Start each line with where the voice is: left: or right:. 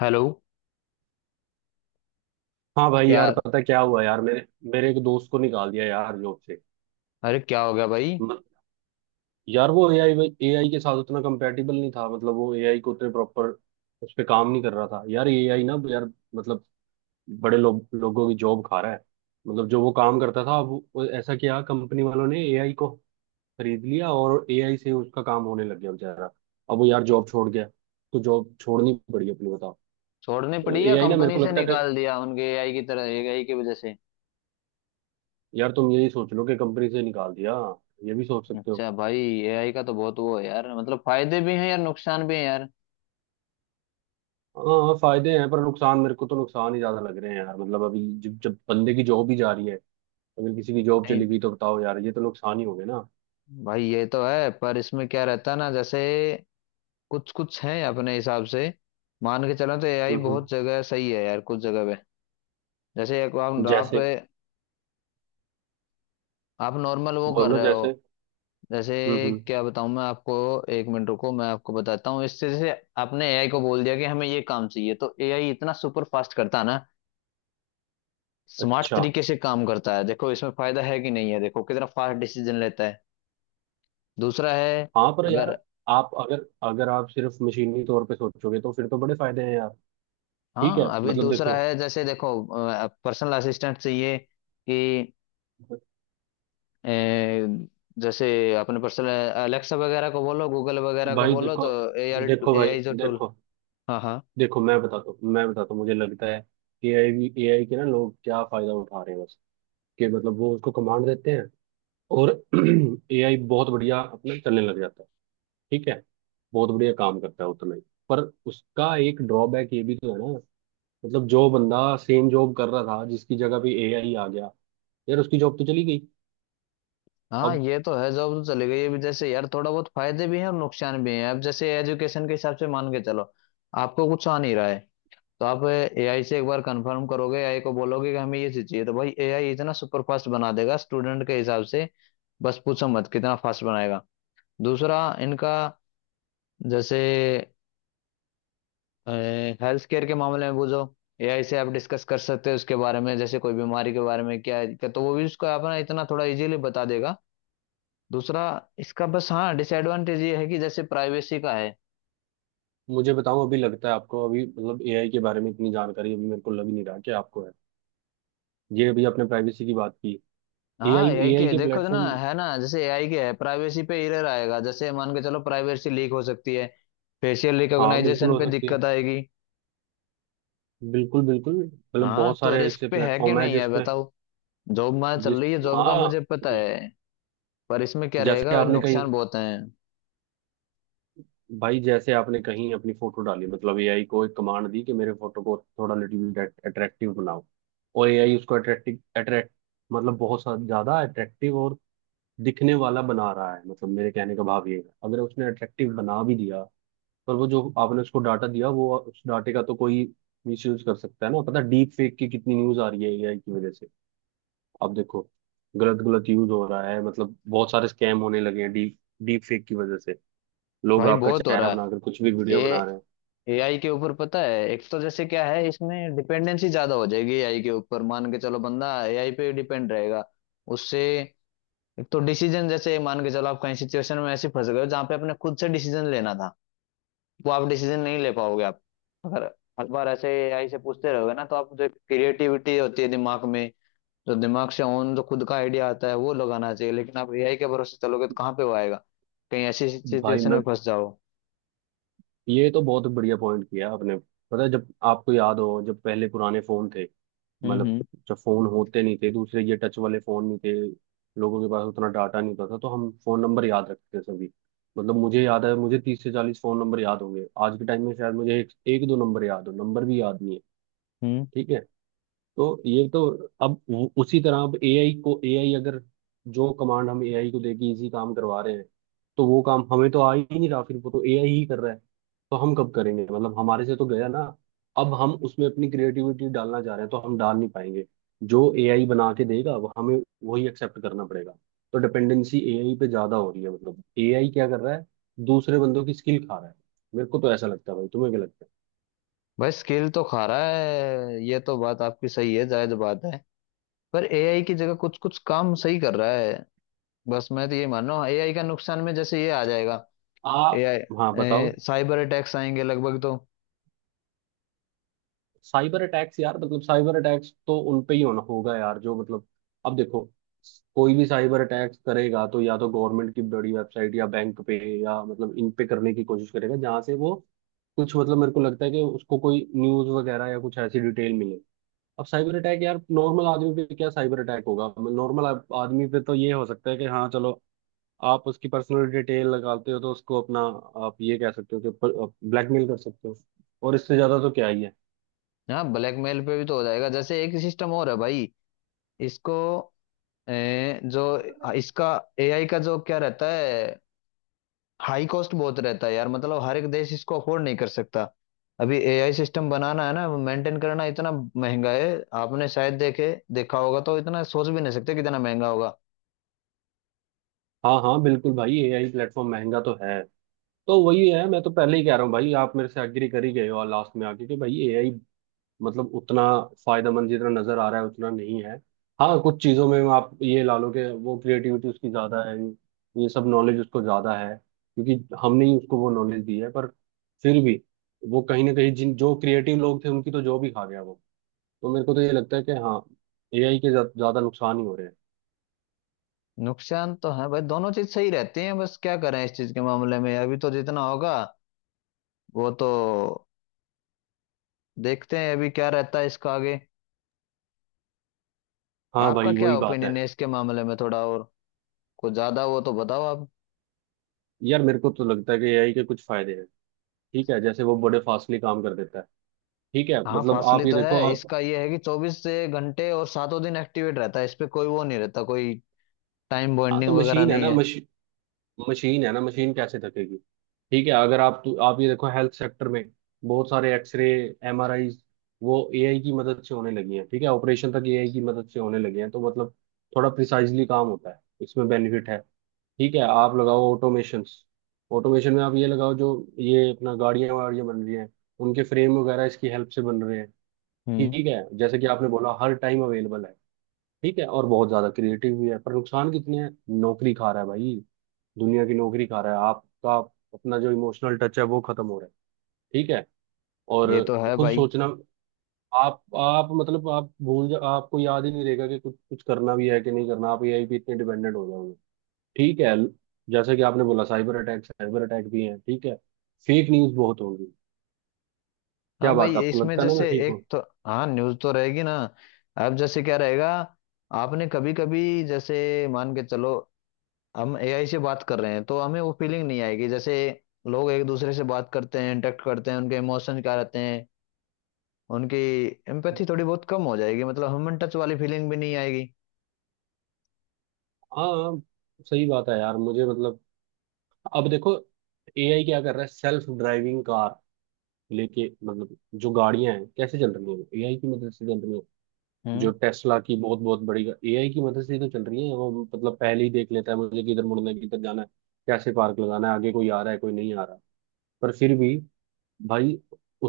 left: Hello.
right: हाँ भाई
left: क्या?
right: यार, पता क्या हुआ यार? मेरे मेरे एक दोस्त को निकाल दिया यार जॉब से।
left: अरे क्या हो गया भाई?
right: म- यार वो एआई एआई के साथ उतना कंपेटेबल नहीं था। मतलब वो एआई को उतने प्रॉपर उस पे काम नहीं कर रहा था यार। एआई ना यार, मतलब बड़े लोगों की जॉब खा रहा है। मतलब जो वो काम करता था, अब वो ऐसा किया कंपनी वालों ने, एआई को खरीद लिया और एआई से उसका काम होने लग गया। बेचारा अब वो यार जॉब छोड़ गया, तो जॉब छोड़नी पड़ी। अपनी बताओ।
left: छोड़नी पड़ी
right: मतलब
left: या
right: एआई ना, मेरे
left: कंपनी
right: को
left: से
right: लगता है कि
left: निकाल दिया उनके एआई की तरह एआई की वजह से?
right: यार तुम यही सोच लो कि कंपनी से निकाल दिया, ये भी सोच सकते हो।
left: अच्छा भाई। एआई का तो बहुत वो है यार, मतलब फायदे भी हैं यार, नुकसान भी हैं यार।
right: हाँ हाँ, फायदे हैं पर नुकसान, मेरे को तो नुकसान ही ज्यादा लग रहे हैं यार। मतलब अभी जब जब बंदे की जॉब ही जा रही है, अगर किसी की जॉब
left: नहीं।
right: चली गई तो बताओ यार, ये तो नुकसान ही हो गए ना।
left: भाई ये तो है, पर इसमें क्या रहता है ना, जैसे कुछ कुछ हैं अपने हिसाब से। मान के चलो तो एआई
right: हम्म,
left: बहुत
right: हम्म।
left: जगह सही है यार, कुछ जगह पे। जैसे एक आप आप
right: जैसे।
left: आप नॉर्मल वो कर
right: बोलो
left: रहे हो।
right: जैसे।
left: जैसे
right: हम्म, हम्म।
left: क्या बताऊं मैं आपको। एक मिनट रुको मैं आपको बताता हूँ, इससे जैसे आपने एआई को बोल दिया कि हमें ये काम चाहिए तो एआई इतना सुपर फास्ट करता है ना, स्मार्ट
right: अच्छा।
left: तरीके से काम करता है। देखो इसमें फायदा है कि नहीं है, देखो कितना फास्ट डिसीजन लेता है। दूसरा है,
right: हाँ पर यार,
left: अगर
right: आप अगर अगर आप सिर्फ मशीनी तौर पे सोचोगे तो फिर तो बड़े फायदे हैं यार। ठीक है,
left: हाँ अभी
right: मतलब
left: दूसरा
right: देखो।
left: है जैसे देखो, पर्सनल असिस्टेंट चाहिए कि अ, जैसे अपने पर्सनल अलेक्सा वगैरह को बोलो, गूगल वगैरह को
right: भाई
left: बोलो तो
right: देखो।
left: एआई
right: देखो भाई
left: एआई जो टूल।
right: देखो।
left: हाँ, हाँ,
right: देखो, मैं बताता हूँ, मुझे लगता है ए आई के ना, लोग क्या फायदा उठा रहे हैं, बस कि मतलब वो उसको कमांड देते हैं और एआई बहुत बढ़िया अपना चलने लग जाता है। ठीक है, बहुत बढ़िया काम करता है उतना ही, पर उसका एक ड्रॉबैक ये भी तो है ना। मतलब जो बंदा सेम जॉब कर रहा था, जिसकी जगह भी एआई आ गया, यार उसकी जॉब तो चली गई।
left: हाँ,
right: अब
left: ये तो है, जॉब तो चली गई। अभी जैसे यार थोड़ा बहुत फायदे भी हैं और नुकसान भी हैं। अब जैसे एजुकेशन के हिसाब से मान के चलो, आपको कुछ आ नहीं रहा है तो आप एआई से एक बार कंफर्म करोगे, एआई को बोलोगे कि हमें ये चीज चाहिए तो भाई एआई इतना सुपर फास्ट बना देगा स्टूडेंट के हिसाब से। बस पूछो मत कितना फास्ट बनाएगा। दूसरा इनका, जैसे हेल्थ केयर के मामले में बुझो, एआई से आप डिस्कस कर सकते हो उसके बारे में, जैसे कोई बीमारी के बारे में क्या है दिक्कत, तो वो भी उसको अपना इतना थोड़ा इजीली बता देगा। दूसरा इसका बस, हाँ, डिसएडवांटेज ये है कि जैसे प्राइवेसी का है।
right: मुझे बताओ, अभी लगता है आपको, अभी मतलब एआई के बारे में इतनी जानकारी अभी मेरे को लग नहीं रहा कि आपको है। ये अभी आपने प्राइवेसी की बात की।
left: हाँ
right: एआई
left: एआई
right: एआई
left: के
right: के
left: देखो तो ना,
right: प्लेटफॉर्म।
left: है ना, जैसे एआई के है प्राइवेसी पे एरर आएगा, जैसे मान के चलो प्राइवेसी लीक हो सकती है। फेशियल
right: हाँ, बिल्कुल
left: रिकॉग्नाइजेशन
right: हो
left: पे
right: सकती है।
left: दिक्कत आएगी।
right: बिल्कुल बिल्कुल, मतलब
left: हाँ
right: बहुत
left: तो
right: सारे
left: रिस्क
right: ऐसे
left: पे है कि
right: प्लेटफॉर्म है
left: नहीं है
right: जिसपे।
left: बताओ। जॉब मार चल
right: जिस
left: रही है, जॉब का
right: हाँ।
left: मुझे पता है। पर इसमें क्या
right: जैसे
left: रहेगा भाई,
right: आपने कही।
left: नुकसान बहुत है।
right: भाई, जैसे आपने कहीं अपनी फोटो डाली, मतलब एआई को एक कमांड दी कि मेरे फोटो को थोड़ा लिटिल बिट अट्रैक्टिव बनाओ, और एआई उसको अट्रैक्टिव अट्रैक्ट, मतलब ज्यादा अट्रैक्टिव और दिखने वाला बना रहा है। मतलब मेरे कहने का भाव ये है, अगर उसने अट्रैक्टिव बना भी दिया, पर वो जो आपने उसको डाटा दिया, वो उस डाटे का तो कोई मिसयूज कर सकता है ना। पता डीप फेक की कितनी न्यूज आ रही है एआई की वजह से। अब देखो, गलत गलत यूज हो रहा है, मतलब बहुत सारे स्कैम होने लगे हैं डीप डीप फेक की वजह से। लोग
left: भाई
right: आपका
left: बहुत हो
right: चेहरा
left: रहा है।
right: बनाकर कुछ भी वीडियो
left: ए
right: बना रहे हैं।
left: एआई के ऊपर पता है, एक तो जैसे क्या है, इसमें डिपेंडेंसी ज्यादा हो जाएगी एआई के ऊपर, मान के चलो बंदा एआई पे डिपेंड रहेगा उससे। एक तो डिसीजन, जैसे मान के चलो आप कहीं सिचुएशन में ऐसे फंस गए हो जहां पे अपने खुद से डिसीजन लेना था, वो आप डिसीजन नहीं ले पाओगे। आप अगर हर बार ऐसे एआई से पूछते रहोगे ना, तो आप जो क्रिएटिविटी होती है दिमाग में, जो दिमाग से ओन जो खुद का आइडिया आता है वो लगाना चाहिए, लेकिन आप एआई के भरोसे चलोगे तो कहाँ पे वो आएगा, कहीं ऐसी
right: भाई
left: सिचुएशन
right: मैं
left: में फंस जाओ।
right: ये तो बहुत बढ़िया पॉइंट किया आपने। पता है, जब आपको याद हो, जब पहले पुराने फोन थे,
left: हम्म,
right: मतलब
left: हम्म,
right: जब फोन होते नहीं थे दूसरे, ये टच वाले फोन नहीं थे, लोगों के पास उतना डाटा नहीं होता था, तो हम फोन नंबर याद रखते थे सभी। मतलब मुझे याद है, मुझे 30 से 40 फोन नंबर याद होंगे। आज के टाइम में शायद मुझे एक, एक दो नंबर याद हो, नंबर भी याद नहीं है।
left: हम्म।
right: ठीक है, तो ये तो, अब उसी तरह, अब एआई को, एआई अगर, जो कमांड हम एआई को देके इसी काम करवा रहे हैं, तो वो काम हमें तो आ ही नहीं रहा, फिर वो तो एआई ही कर रहा है, तो हम कब करेंगे? मतलब हमारे से तो गया ना। अब हम उसमें अपनी क्रिएटिविटी डालना चाह रहे हैं तो हम डाल नहीं पाएंगे, जो एआई बना के देगा वो हमें वही एक्सेप्ट करना पड़ेगा। तो डिपेंडेंसी एआई पे ज्यादा हो रही है। मतलब एआई क्या कर रहा है, दूसरे बंदों की स्किल खा रहा है। मेरे को तो ऐसा लगता है भाई, तुम्हें क्या लगता है?
left: भाई स्किल तो खा रहा है, ये तो बात आपकी सही है, जायज बात है। पर एआई की जगह कुछ कुछ काम सही कर रहा है। बस मैं तो ये मान रहा हूँ एआई का नुकसान में जैसे ये आ जाएगा,
right: आप हाँ बताओ।
left: एआई साइबर अटैक्स आएंगे लगभग तो।
right: साइबर अटैक्स यार, मतलब साइबर अटैक्स तो उन पे ही होना होगा यार, जो मतलब, अब देखो, कोई भी साइबर अटैक्स करेगा तो या तो गवर्नमेंट की बड़ी वेबसाइट या बैंक पे, या मतलब इन पे करने की कोशिश करेगा जहां से वो कुछ, मतलब मेरे को लगता है कि उसको कोई न्यूज वगैरह या कुछ ऐसी डिटेल मिले। अब साइबर अटैक यार, नॉर्मल आदमी पे क्या साइबर अटैक होगा? नॉर्मल आदमी पे तो ये हो सकता है कि हाँ चलो, आप उसकी पर्सनल डिटेल लगाते हो तो उसको अपना, आप ये कह सकते हो कि ब्लैकमेल कर सकते हो, और इससे ज्यादा तो क्या ही है।
left: हाँ ब्लैकमेल पे भी तो हो जाएगा, जैसे एक सिस्टम और है भाई, इसको जो इसका, एआई का जो क्या रहता है, हाई कॉस्ट बहुत रहता है यार, मतलब हर एक देश इसको अफोर्ड नहीं कर सकता। अभी एआई सिस्टम बनाना है ना, मेंटेन करना इतना महंगा है। आपने शायद देखे देखा होगा तो इतना सोच भी नहीं सकते कितना महंगा होगा।
right: हाँ हाँ, बिल्कुल भाई, एआई प्लेटफॉर्म महंगा तो है। तो वही है, मैं तो पहले ही कह रहा हूँ भाई, आप मेरे से एग्री कर ही गए हो लास्ट में आके कि भाई एआई मतलब उतना फायदेमंद, जितना नजर आ रहा है उतना नहीं है। हाँ, कुछ चीजों में आप ये ला लो कि वो क्रिएटिविटी उसकी ज्यादा है, ये सब नॉलेज उसको ज्यादा है, क्योंकि हमने ही उसको वो नॉलेज दी है, पर फिर भी वो कहीं ना कहीं जिन जो क्रिएटिव लोग थे उनकी तो जॉब ही खा गया वो। तो मेरे को तो ये लगता है कि हाँ, एआई के ज्यादा नुकसान ही हो रहे हैं।
left: नुकसान तो है भाई, दोनों चीज सही रहती हैं, बस क्या करें इस चीज के मामले में, अभी तो जितना होगा वो तो, देखते हैं अभी क्या रहता है इसका आगे।
right: हाँ
left: आपका
right: भाई
left: क्या
right: वही बात है।
left: ओपिनियन है इसके मामले में, थोड़ा और कुछ ज्यादा वो तो बताओ आप।
right: यार मेरे को तो लगता है कि एआई के कुछ फायदे हैं, ठीक है, जैसे वो बड़े फास्टली काम कर देता है, ठीक है,
left: हाँ
right: मतलब
left: फासले
right: आप ये
left: तो
right: देखो
left: है,
right: आप।
left: इसका ये है कि 24 से घंटे और सातों दिन एक्टिवेट रहता है, इस पे कोई वो नहीं रहता, कोई टाइम
right: हाँ तो
left: बॉन्डिंग वगैरह
right: मशीन है
left: नहीं
right: ना
left: है।
right: मशीन, मशीन है ना मशीन, कैसे थकेगी? ठीक है, अगर आप, तो आप ये देखो, हेल्थ सेक्टर में बहुत सारे एक्सरे, एमआरआई, वो एआई की मदद से होने लगी हैं, ठीक है, ऑपरेशन तक एआई की मदद से होने लगे हैं, तो मतलब थोड़ा प्रिसाइजली काम होता है, इसमें बेनिफिट है। ठीक है, आप लगाओ ऑटोमेशन, ऑटोमेशन में आप ये लगाओ जो, ये अपना गाड़ियां वाड़ियां बन रही हैं, उनके फ्रेम वगैरह इसकी हेल्प से बन रहे हैं।
left: हम्म।
right: ठीक है, जैसे कि आपने बोला हर टाइम अवेलेबल है, ठीक है, और बहुत ज्यादा क्रिएटिव भी है, पर नुकसान कितने हैं? नौकरी खा रहा है भाई, दुनिया की नौकरी खा रहा है। आपका अपना जो इमोशनल टच है वो खत्म हो रहा है, ठीक है, और
left: ये तो है
right: खुद
left: भाई।
right: सोचना। आप मतलब आप भूल जा, आपको याद ही नहीं रहेगा कि कुछ कुछ करना भी है कि नहीं करना, आप एआई पे इतने डिपेंडेंट हो जाओगे। ठीक है, जैसे कि आपने बोला साइबर अटैक, साइबर अटैक भी है, ठीक है, फेक न्यूज बहुत होगी।
left: हाँ
right: क्या बात
left: भाई,
right: है, आपको
left: इसमें
right: लगता है ना मैं
left: जैसे
right: ठीक
left: एक
right: हूँ?
left: तो, हाँ न्यूज़ तो रहेगी ना। अब जैसे क्या रहेगा, आपने कभी कभी जैसे मान के चलो हम एआई से बात कर रहे हैं तो हमें वो फीलिंग नहीं आएगी, जैसे लोग एक दूसरे से बात करते हैं, इंटरेक्ट करते हैं, उनके इमोशन क्या रहते हैं, उनकी एम्पैथी थोड़ी बहुत कम हो जाएगी, मतलब ह्यूमन टच वाली फीलिंग भी नहीं आएगी।
right: हाँ, सही बात है यार, मुझे मतलब, अब देखो, एआई क्या कर रहा है, सेल्फ ड्राइविंग कार लेके, मतलब जो गाड़ियां हैं कैसे चल रही हैं, एआई की मदद से चल रही हैं। जो
left: हम्म।
right: टेस्ला की बहुत बहुत बड़ी, एआई की मदद से ही तो चल रही है वो, मतलब पहले ही देख लेता है मुझे किधर मुड़ना है, किधर जाना है, कैसे पार्क लगाना है, आगे कोई आ रहा है कोई नहीं आ रहा। पर फिर भी भाई,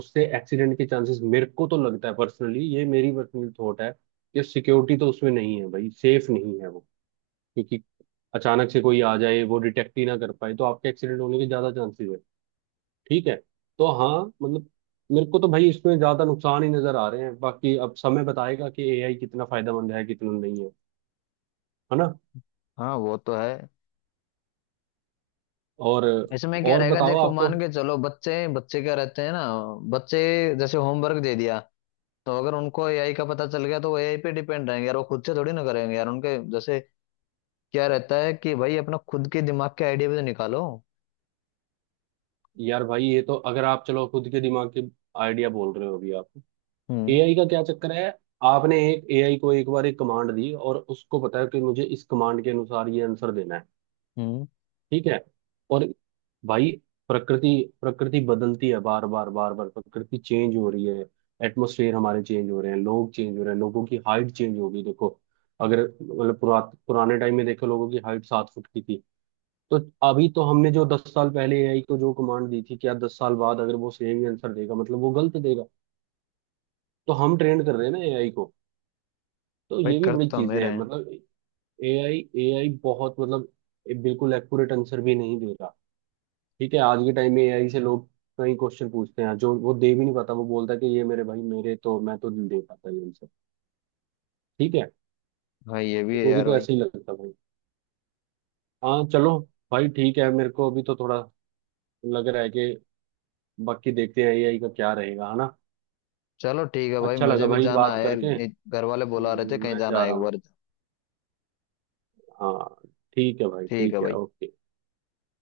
right: उससे एक्सीडेंट के चांसेस, मेरे को तो लगता है पर्सनली, ये मेरी पर्सनल थॉट है, कि सिक्योरिटी तो उसमें नहीं है भाई, सेफ नहीं है वो, क्योंकि अचानक से कोई आ जाए, वो डिटेक्ट ही ना कर पाए, तो आपके एक्सीडेंट होने के ज्यादा चांसेस है, ठीक है? तो हाँ, मतलब मेरे को तो भाई इसमें ज्यादा नुकसान ही नजर आ रहे हैं, बाकी अब समय बताएगा कि एआई कितना फायदेमंद है कितना नहीं है, है ना?
left: हाँ वो तो है।
right: और
left: इसमें क्या
right: और
left: रहेगा
right: बताओ
left: देखो,
right: आपको।
left: मान के चलो बच्चे, बच्चे क्या रहते हैं ना बच्चे, जैसे होमवर्क दे दिया तो अगर उनको एआई का पता चल गया तो वो एआई पे डिपेंड रहेंगे यार, वो खुद से थोड़ी ना करेंगे यार, उनके जैसे क्या रहता है कि भाई अपना खुद के दिमाग के आइडिया भी तो निकालो।
right: यार भाई, ये तो, अगर आप चलो खुद के दिमाग के आइडिया बोल रहे हो अभी आप,
left: हम्म,
right: एआई का क्या चक्कर है? आपने एक एआई को एक बार एक कमांड दी, और उसको पता है कि मुझे इस कमांड के अनुसार ये आंसर देना है,
left: हम्म।
right: ठीक है? और भाई, प्रकृति, प्रकृति बदलती है, बार बार बार बार प्रकृति चेंज हो रही है, एटमोसफेयर हमारे चेंज हो रहे हैं, लोग चेंज हो रहे हैं, लोगों की हाइट चेंज हो गई। देखो, अगर मतलब पुराने टाइम में देखो, लोगों की हाइट 7 फुट की थी तो, अभी तो हमने जो 10 साल पहले एआई को जो कमांड दी थी, क्या 10 साल बाद अगर वो सेम ही आंसर देगा, मतलब वो गलत देगा। तो हम ट्रेंड कर रहे हैं ना एआई को, तो
left: भाई
right: ये भी
left: कर
right: बड़ी
left: तो
right: चीजें हैं
left: मेरे,
right: मतलब। एआई एआई बहुत मतलब बिल्कुल एक्यूरेट आंसर भी नहीं देगा। ठीक है, आज के टाइम में एआई से लोग कई क्वेश्चन पूछते हैं जो वो दे भी नहीं पाता, वो बोलता है कि ये मेरे भाई, मेरे तो, मैं तो नहीं दे पाता ये आंसर, ठीक है?
left: हाँ ये भी है
right: मुझे
left: यार
right: तो
left: भाई।
right: ऐसे ही लगता है भाई। हाँ चलो भाई ठीक है, मेरे को अभी तो थोड़ा लग रहा है कि, बाकी देखते हैं एआई का क्या रहेगा, है ना?
left: चलो ठीक है भाई,
right: अच्छा
left: मुझे
right: लगा
left: भी
right: भाई
left: जाना
right: बात
left: है यार,
right: करके।
left: ये घर वाले बुला रहे थे, कहीं
right: मैं
left: जाना
right: जा
left: है
right: रहा
left: एक
right: हूँ।
left: बार।
right: हाँ, ठीक है भाई,
left: ठीक है
right: ठीक है,
left: भाई।
right: ओके।